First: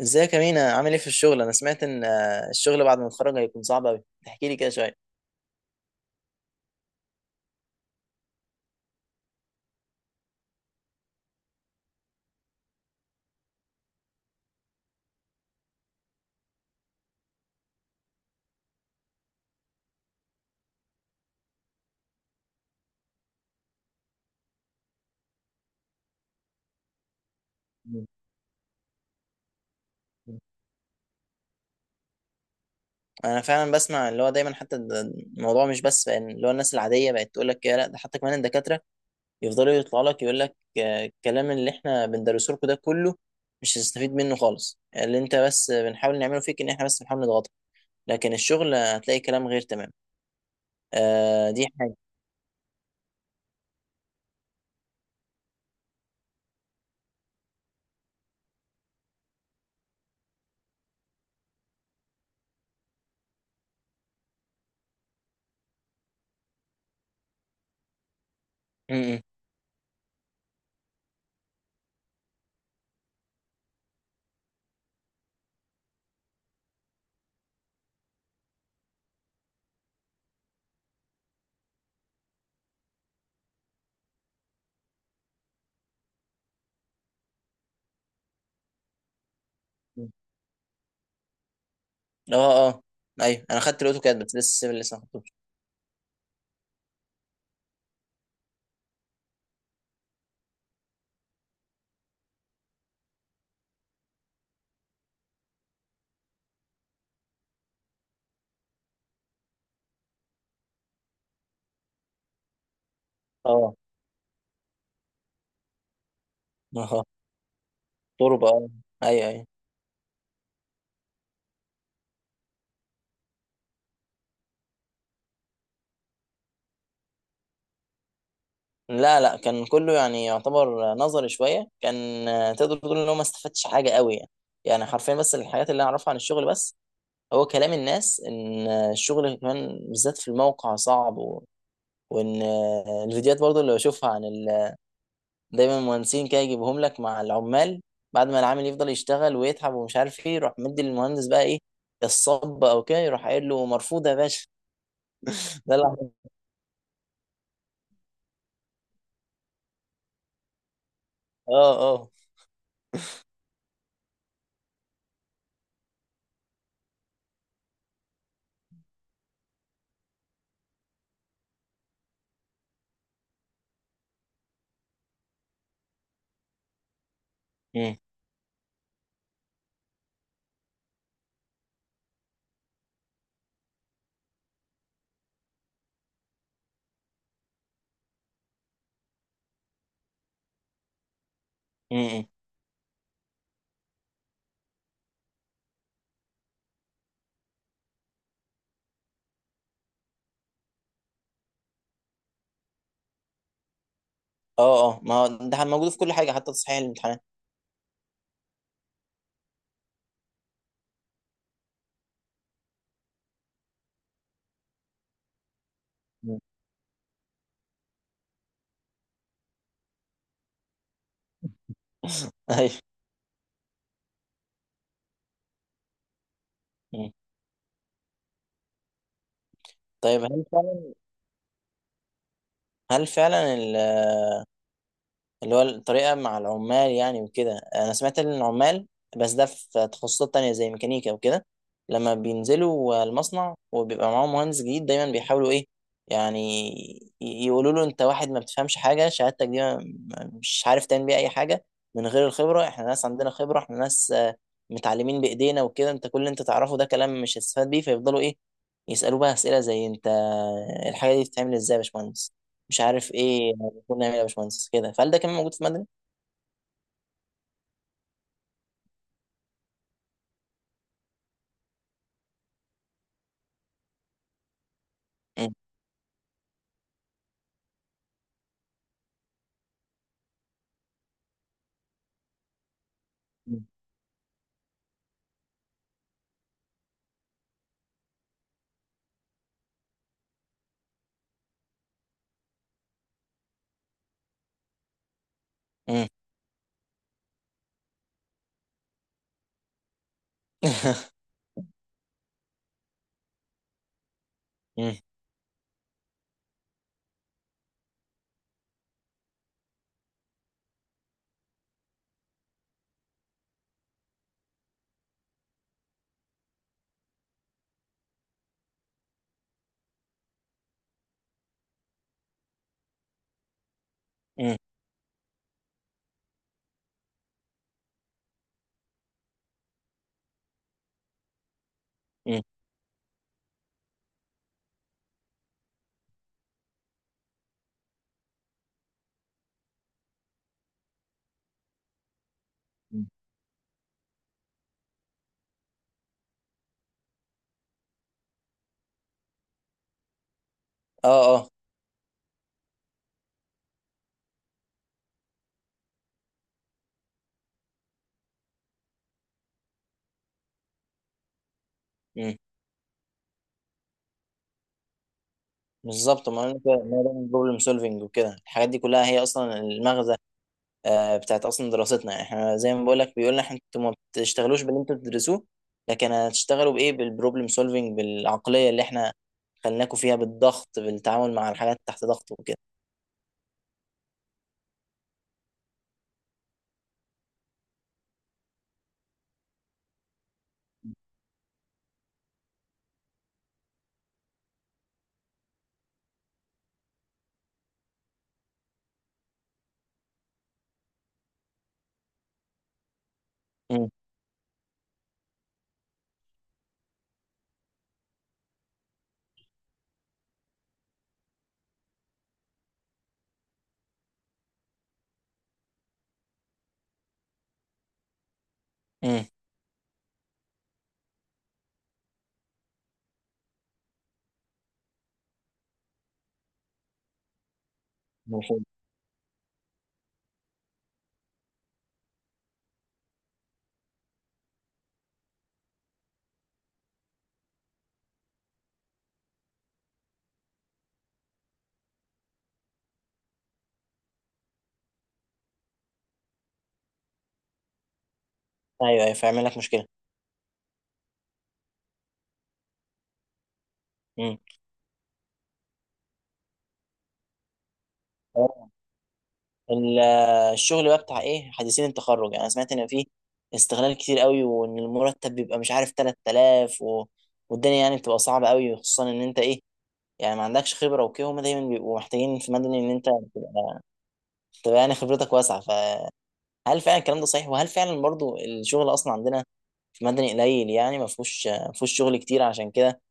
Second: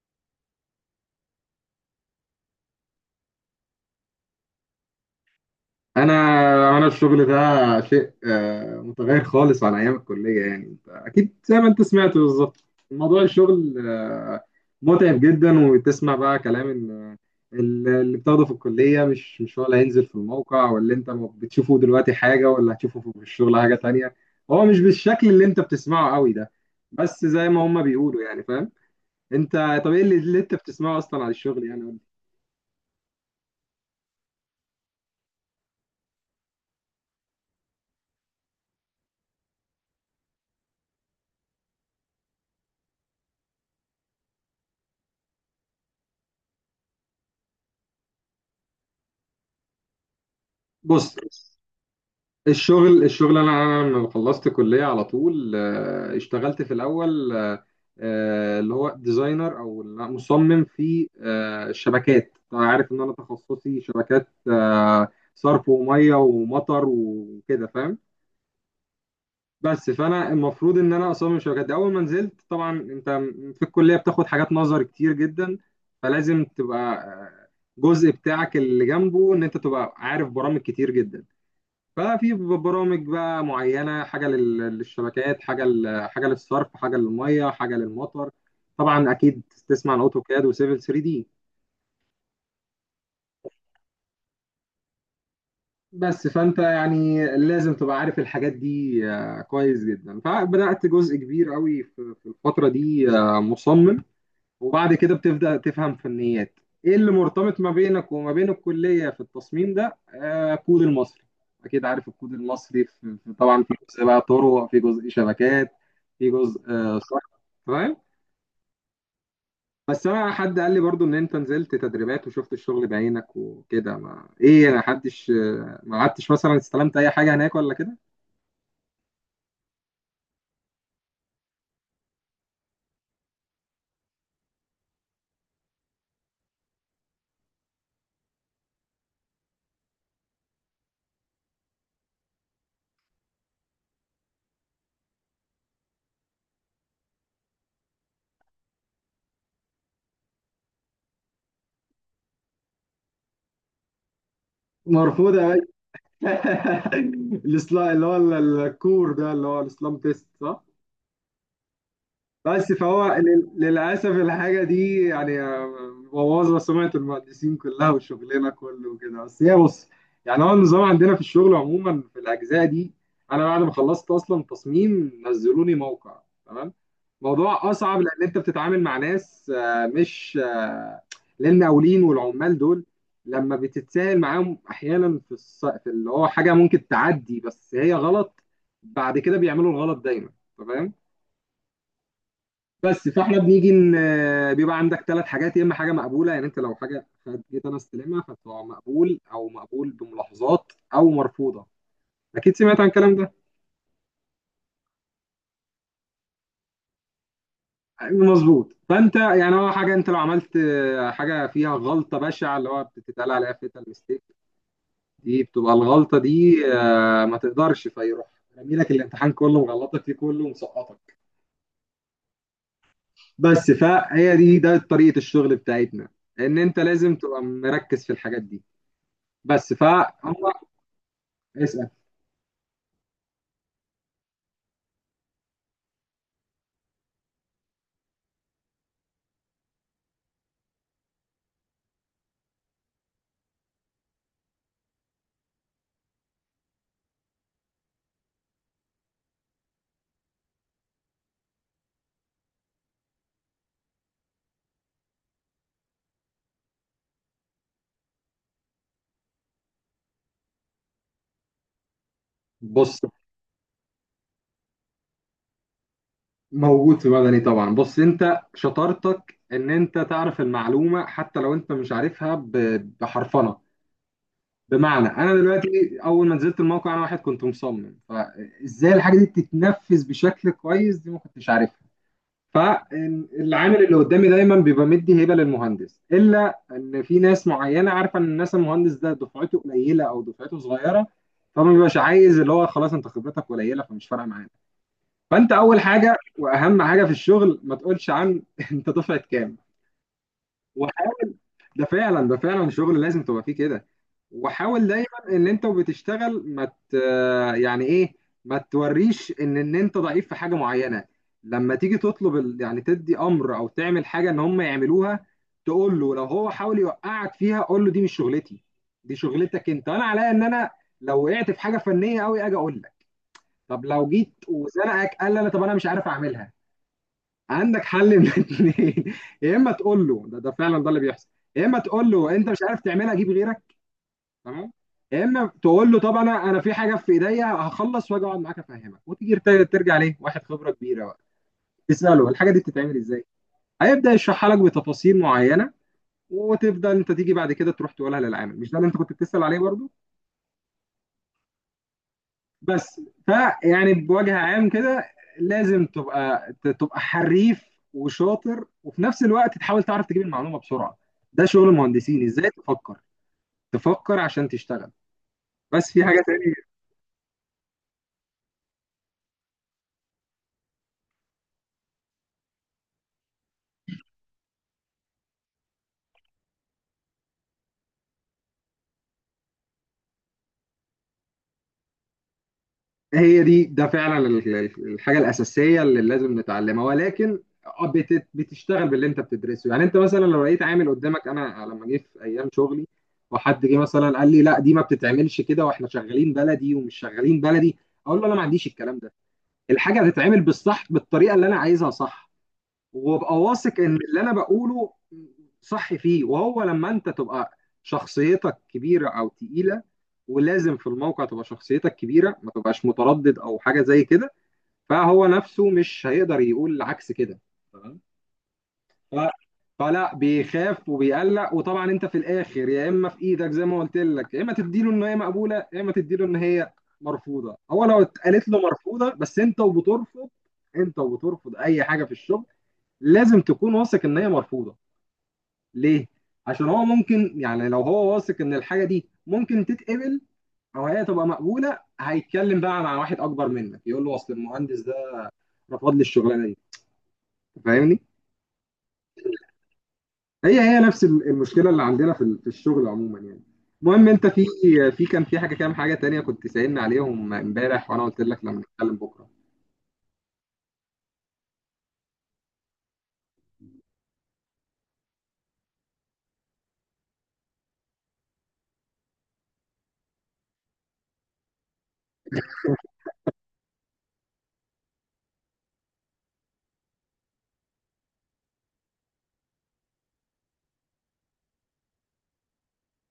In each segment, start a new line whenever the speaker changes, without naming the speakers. ازيك يا مينا؟ عامل ايه في الشغل؟ انا سمعت ان الشغل بعد ما اتخرج هيكون صعب قوي. تحكي لي كده شويه.
انا انا الشغل ده شيء متغير خالص عن ايام الكليه. يعني انت اكيد زي ما انت سمعت بالظبط، موضوع الشغل متعب جدا. وتسمع بقى كلام ان اللي بتاخده في الكليه مش هو اللي هينزل في الموقع، واللي انت بتشوفه دلوقتي حاجه واللي هتشوفه في الشغل حاجه تانية. هو مش بالشكل اللي انت بتسمعه قوي ده. بس زي ما هما بيقولوا، يعني فاهم انت؟ طب ايه اللي انت بتسمعه اصلا عن الشغل يعني؟
انا فعلا بسمع اللي هو دايما حتى الموضوع مش بس بقى إن اللي هو الناس العاديه بقت تقول لك كده، لا ده حتى كمان الدكاتره يفضلوا يطلعوا لك يقول لك الكلام اللي احنا بندرسه لكم ده كله مش هتستفيد منه خالص، اللي انت بس بنحاول نعمله فيك ان احنا بس بنحاول نضغطك، لكن الشغل هتلاقي كلام غير. تمام.
بص.
آه دي حاجه.
الشغل انا لما خلصت كليه على طول اشتغلت في الاول، اللي هو ديزاينر او مصمم في الشبكات. طبعا عارف ان انا تخصصي شبكات، صرف وميه ومطر وكده، فاهم.
م-
بس فانا المفروض ان انا اصمم شبكات. اول ما نزلت طبعا انت في الكليه بتاخد حاجات نظر كتير جدا، فلازم تبقى جزء بتاعك اللي جنبه ان انت تبقى عارف برامج كتير جدا. ففي برامج بقى معينه، حاجه للشبكات، حاجه حاجه للصرف، حاجه للميه، حاجه للمطر. طبعا اكيد تسمع عن
م.
اوتوكاد وسيفل 3 دي.
اه، اه، ايوه انا خدت الاوتوكاد بس لسه السيفل لسه ما خدتوش.
بس فانت يعني لازم تبقى عارف الحاجات دي كويس جدا. فبدات جزء كبير قوي في الفتره دي مصمم. وبعد كده بتبدأ تفهم فنيات ايه اللي مرتبط ما بينك وما بين الكلية في التصميم ده، آه، الكود المصري. اكيد عارف الكود المصري طبعا
اه.
في جزء بقى طرق، في جزء شبكات، في جزء آه صح، فاهم.
تربة، اه. ايوه ايوه.
بس انا حد قال لي برضو ان انت نزلت تدريبات وشفت الشغل بعينك وكده. ما ايه، انا حدش ما قعدتش مثلا استلمت اي حاجة هناك ولا كده.
لا لا، كان كله يعني يعتبر نظري شوية، كان تقدر تقول ان هو ما استفدتش حاجة قوي يعني. يعني حرفيا بس الحاجات اللي انا اعرفها عن الشغل، بس هو كلام الناس ان الشغل كمان بالذات في الموقع صعب، و... وان الفيديوهات برضو اللي بشوفها عن ال دايما المهندسين كده يجيبهم لك مع العمال. بعد ما العامل يفضل يشتغل ويتعب ومش عارف ايه، يروح مدي للمهندس بقى ايه الصب او كده، يروح قايل له مرفوض يا باشا.
مرفوضة يا
ده اللي-
باشا. الإصلاح- اللي هو ال- الكور ده اللي هو الاسلام تيست، صح.
اه
بس فهو للأسف الحاجة دي يعني مبوظة سمعة المهندسين كلها وشغلنا كله وكده. بس هي بص، يعني هو النظام عندنا في الشغل عموما في الأجزاء دي. أنا بعد ما خلصت أصلا تصميم نزلوني موقع. تمام. موضوع أصعب لأن أنت بتتعامل مع ناس مش للمقاولين والعمال دول. لما بتتساهل معاهم أحيانا في اللي هو حاجة ممكن تعدي بس هي غلط، بعد كده بيعملوا الغلط دايما. تمام.
اه.
بس فاحنا بنيجي بيبقى عندك 3 حاجات. يا اما حاجه مقبوله، يعني انت لو حاجه جيت انا استلمها فتبقى مقبول، او مقبول بملاحظات، او مرفوضه. اكيد سمعت عن الكلام ده.
اه اه، ما هو ده موجود في كل حاجه حتى تصحيح الامتحانات.
مظبوط. فانت يعني هو حاجه انت لو عملت حاجه فيها غلطه بشعه اللي هو بتتقال عليها فيتال ميستيك، دي بتبقى الغلطه
مم.
دي ما تقدرش. فيروح رامي لك الامتحان كله مغلطك فيه كله مسقطك.
ايوه.
بس فهي دي ده طريقه الشغل بتاعتنا، ان انت
مم.
لازم تبقى مركز في الحاجات دي. بس فهم.
طيب هل فعلا،
اسأل.
هل فعلا اللي هو الطريقة مع العمال يعني وكده؟ أنا سمعت إن العمال، بس ده في تخصصات تانية زي ميكانيكا وكده، لما بينزلوا المصنع وبيبقى معاهم مهندس جديد دايما بيحاولوا إيه؟ يعني يقولوا له أنت واحد ما بتفهمش حاجة، شهادتك دي مش عارف تعمل بيها أي حاجة من غير الخبرة، إحنا ناس عندنا خبرة، إحنا ناس متعلمين بإيدينا وكده، أنت كل اللي أنت تعرفه ده كلام مش هتستفاد بيه. فيفضلوا إيه؟ يسألوه بقى أسئلة زي أنت الحاجة دي بتتعمل إزاي يا باشمهندس، مش
بص،
عارف ايه، كنا نعمل يا باشمهندس كده. فهل ده كان موجود في مدني؟
موجود في مدني طبعا. بص انت شطارتك ان انت تعرف المعلومة حتى لو انت مش عارفها، بحرفنة. بمعنى انا
مم.
دلوقتي اول ما نزلت الموقع، انا واحد كنت مصمم، فازاي الحاجة دي تتنفذ بشكل كويس دي ما كنتش عارفها.
مم.
فالعامل اللي قدامي دايما بيبقى مدي هبة للمهندس، الا ان في ناس معينة عارفة ان الناس المهندس ده دفعته قليلة او دفعته صغيرة، فما بيبقاش عايز. اللي هو خلاص انت خبرتك قليلة فمش فارقة معانا. فانت اول
مم.
حاجه واهم حاجه في الشغل، ما تقولش عن انت دفعه كام. وح- ده فعلا ده فعلا شغل لازم تبقى فيه كده. وحاول
مم.
دايما ان انت وبتشتغل ما ت... يعني ايه، ما توريش ان انت ضعيف في حاجه معينه. لما تيجي تطلب ال... يعني تدي امر او تعمل حاجه ان هم يعملوها، تقول له لو هو حاول يوقعك فيها، قول له دي مش شغلتي، دي شغلتك انت. انا عليا ان انا لو وقعت في حاجه فنيه قوي اجي اقول لك. طب لو جيت
مم.
وزنقك قال لي، انا طب انا مش عارف اعملها. عندك حل من الاثنين. يا اما تقول له ده فعلا ده اللي بيحصل. يا اما تقول له
مم.
انت مش عارف تعملها، جيب غيرك. تمام. يا اما تقول له طب انا في حاجه في ايديا، هخلص واجي اقعد معاك افهمك، وتيجي ترجع ليه واحد خبره كبيره بقى تساله الحاجه دي بتتعمل
مم.
ازاي. هيبدا يشرحها لك بتفاصيل معينه وتبدا انت تيجي بعد كده تروح تقولها للعامل، مش ده اللي انت كنت بتسال عليه برضه؟
اه اه.
بس. فيعني بوجه عام كده لازم تبقى تبقى حريف وشاطر، وفي نفس الوقت تحاول تعرف تجيب المعلومه بسرعه. ده شغل المهندسين،
مم.
ازاي تفكر. تفكر عشان تشتغل. بس في حاجه
بالظبط، ما انا
تانية.
كده، ما ده بروبلم سولفنج وكده، الحاجات دي كلها هي اصلا المغزى بتاعت اصلا دراستنا. يعني احنا زي ما بقول لك بيقول لنا انتوا ما بتشتغلوش باللي انتوا بتدرسوه، لكن هتشتغلوا بايه؟ بالبروبلم سولفنج، بالعقليه اللي احنا خلناكوا فيها، بالضغط، بالتعامل مع الحاجات تحت ضغط وكده.
هي دي ده فعلا الحاجه الاساسيه اللي لازم نتعلمها. ولكن آه، بتشتغل باللي انت بتدرسه. يعني انت مثلا لو لقيت عامل قدامك، انا لما جه في ايام شغلي وحد جه مثلا قال لي لا دي ما بتتعملش كده، واحنا شغالين بلدي ومش شغالين بلدي، اقول له انا ما عنديش الكلام ده. الحاجه هتتعمل بالصح بالطريقه اللي انا عايزها، صح. وابقى واثق
مم.
ان اللي انا بقوله صح فيه. وهو لما انت تبقى شخصيتك كبيره او تقيله، ولازم في الموقع تبقى شخصيتك كبيره ما تبقاش متردد او حاجه زي كده، فهو نفسه مش هيقدر يقول عكس كده. تمام. ف...
مم.
فلا بيخاف وبيقلق. وطبعا انت في الاخر يا اما في ايدك زي ما قلت لك، يا اما تديله ان هي مقبوله، يا اما تديله ان هي مرفوضه. هو لو اتقالت له
مفهوم.
مرفوضه، بس انت وبترفض اي حاجه في الشغل لازم تكون واثق ان هي مرفوضه. ليه؟ عشان هو ممكن يعني لو هو واثق ان الحاجه دي ممكن تتقبل او هي تبقى مقبوله، هيتكلم بقى مع واحد اكبر منك، يقول له اصل المهندس ده رفض لي الشغلانه دي، فاهمني.
ايوه ايوه فيعمل لك مشكله.
هي هي نفس المشكله اللي عندنا في الشغل عموما يعني. المهم انت
مم.
في كان في حاجه، كام حاجه تانية كنت سألني عليهم امبارح وانا قلت لك لما نتكلم بكره.
ال- الشغل بقى بتاع ايه حديثين التخرج؟ يعني انا سمعت ان فيه استغلال كتير قوي وان المرتب بيبقى مش عارف 3000 و والدنيا يعني بتبقى صعبة قوي، خصوصا ان انت ايه، يعني ما عندكش خبرة وكده، هما دايما بيبقوا محتاجين في مدني ان انت تبقى، تبقى يعني خبرتك واسعة. فهل فعلا الكلام ده صحيح؟ وهل فعلا برضو الشغل اصلا عندنا في مدني قليل؟ يعني ما فيهوش شغل كتير عشان كده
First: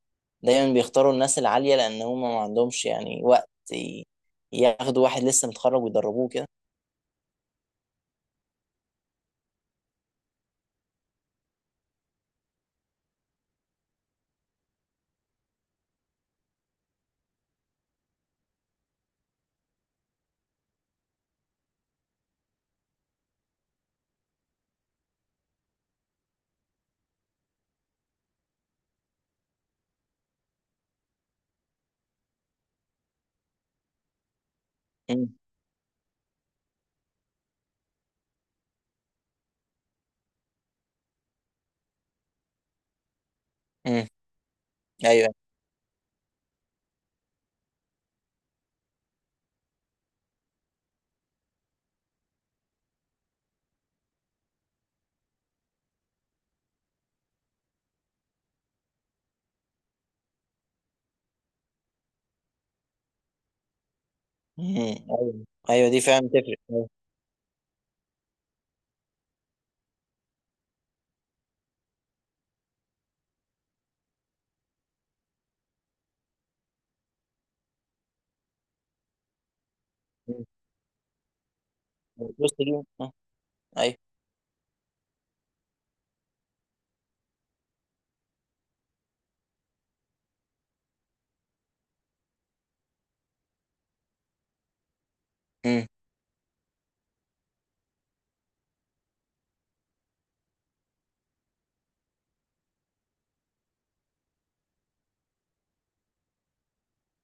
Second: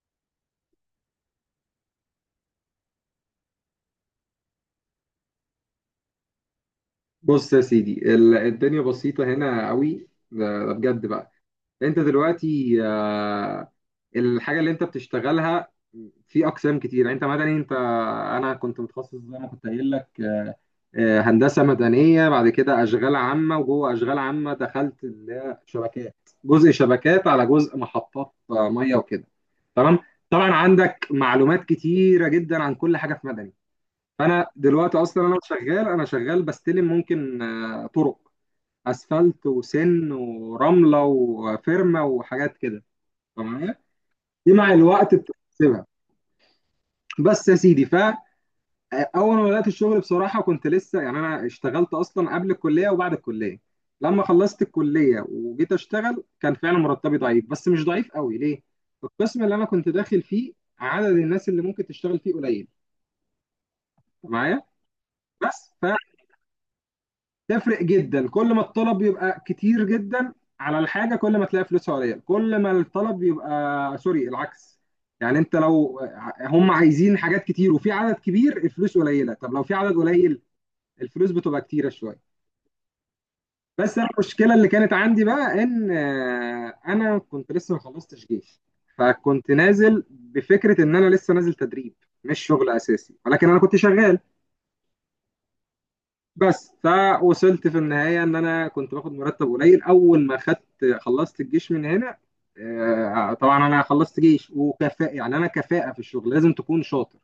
دايما بيختاروا الناس العالية، لان هما ما عندهمش يعني وقت ياخدوا واحد لسه متخرج ويدربوه كده.
بص يا سيدي، الدنيا بسيطه هنا قوي. ده ده بجد بقى. انت دلوقتي الحاجه اللي انت بتشتغلها في اقسام كتير. يعني انت مثلا انت انا كنت متخصص زي ما كنت قايل لك هندسه مدنيه. بعد كده اشغال عامه، وجوه اشغال عامه دخلت اللي هي شبكات، جزء شبكات على جزء محطات ميه وكده. تمام. طبعا عندك معلومات كتيره جدا عن كل حاجه في مدني. فانا دلوقتي اصلا
امم.
انا شغال بستلم ممكن طرق، اسفلت وسن ورمله وفرمه وحاجات كده. تمام.
امم.
دي مع الوقت
ايوه.
بتكتسبها. بس يا سيدي، اول ما بدات الشغل بصراحه كنت لسه يعني انا اشتغلت اصلا قبل الكليه وبعد الكليه. لما خلصت الكليه وجيت اشتغل كان فعلا مرتبي ضعيف، بس مش ضعيف قوي. ليه؟ القسم اللي انا كنت داخل فيه عدد الناس اللي ممكن تشتغل فيه قليل. أنت معايا؟
مم. ايوه
بس.
ايوه دي فعلا تفرق، أيوة.
فتفرق جدا كل ما الطلب يبقى كتير جدا على الحاجه، كل ما تلاقي فلوسها قليل. كل ما الطلب يبقى سوري العكس، يعني انت لو هم عايزين حاجات كتير وفي عدد كبير الفلوس قليله. طب لو في عدد قليل
مم.
الفلوس بتبقى كتيره شويه.
البوست دي آه، ايوه.
بس انا المشكله اللي كانت عندي بقى ان انا كنت لسه ما خلصتش جيش. فكنت نازل بفكره ان انا لسه نازل تدريب مش شغل اساسي، ولكن انا كنت شغال.
مم.
بس فوصلت في النهايه ان انا كنت باخد مرتب قليل. اول ما خدت خلصت الجيش من هنا طبعا انا خلصت جيش وكفاءه. يعني انا كفاءه في الشغل لازم تكون شاطر.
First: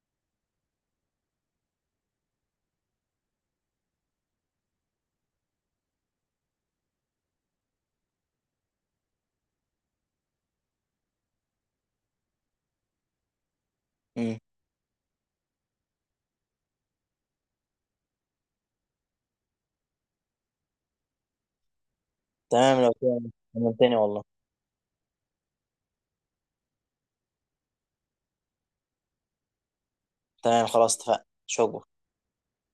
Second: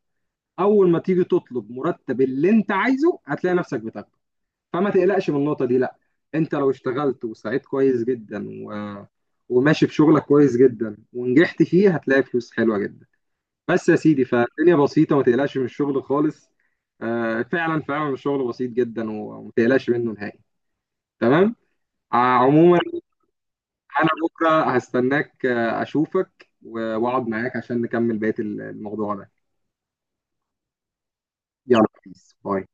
اول ما تيجي تطلب مرتب اللي انت عايزه هتلاقي نفسك بتاخده. فما تقلقش من النقطة دي لا. انت لو اشتغلت وسعيت كويس جدا و... وماشي في شغلك كويس جدا ونجحت فيه هتلاقي فلوس حلوة جدا. بس يا سيدي،
مم.
فالدنيا بسيطة ما تقلقش من الشغل خالص. فعلا فعلا الشغل بسيط جدا وما تقلقش منه نهائي. تمام.
تمام
عموما
لو كده. عملتني
انا
والله.
بكرة هستناك اشوفك واقعد معاك عشان نكمل بقية الموضوع ده.
تمام خلاص، اتفقنا. شكرا.
يلا، بيس باي.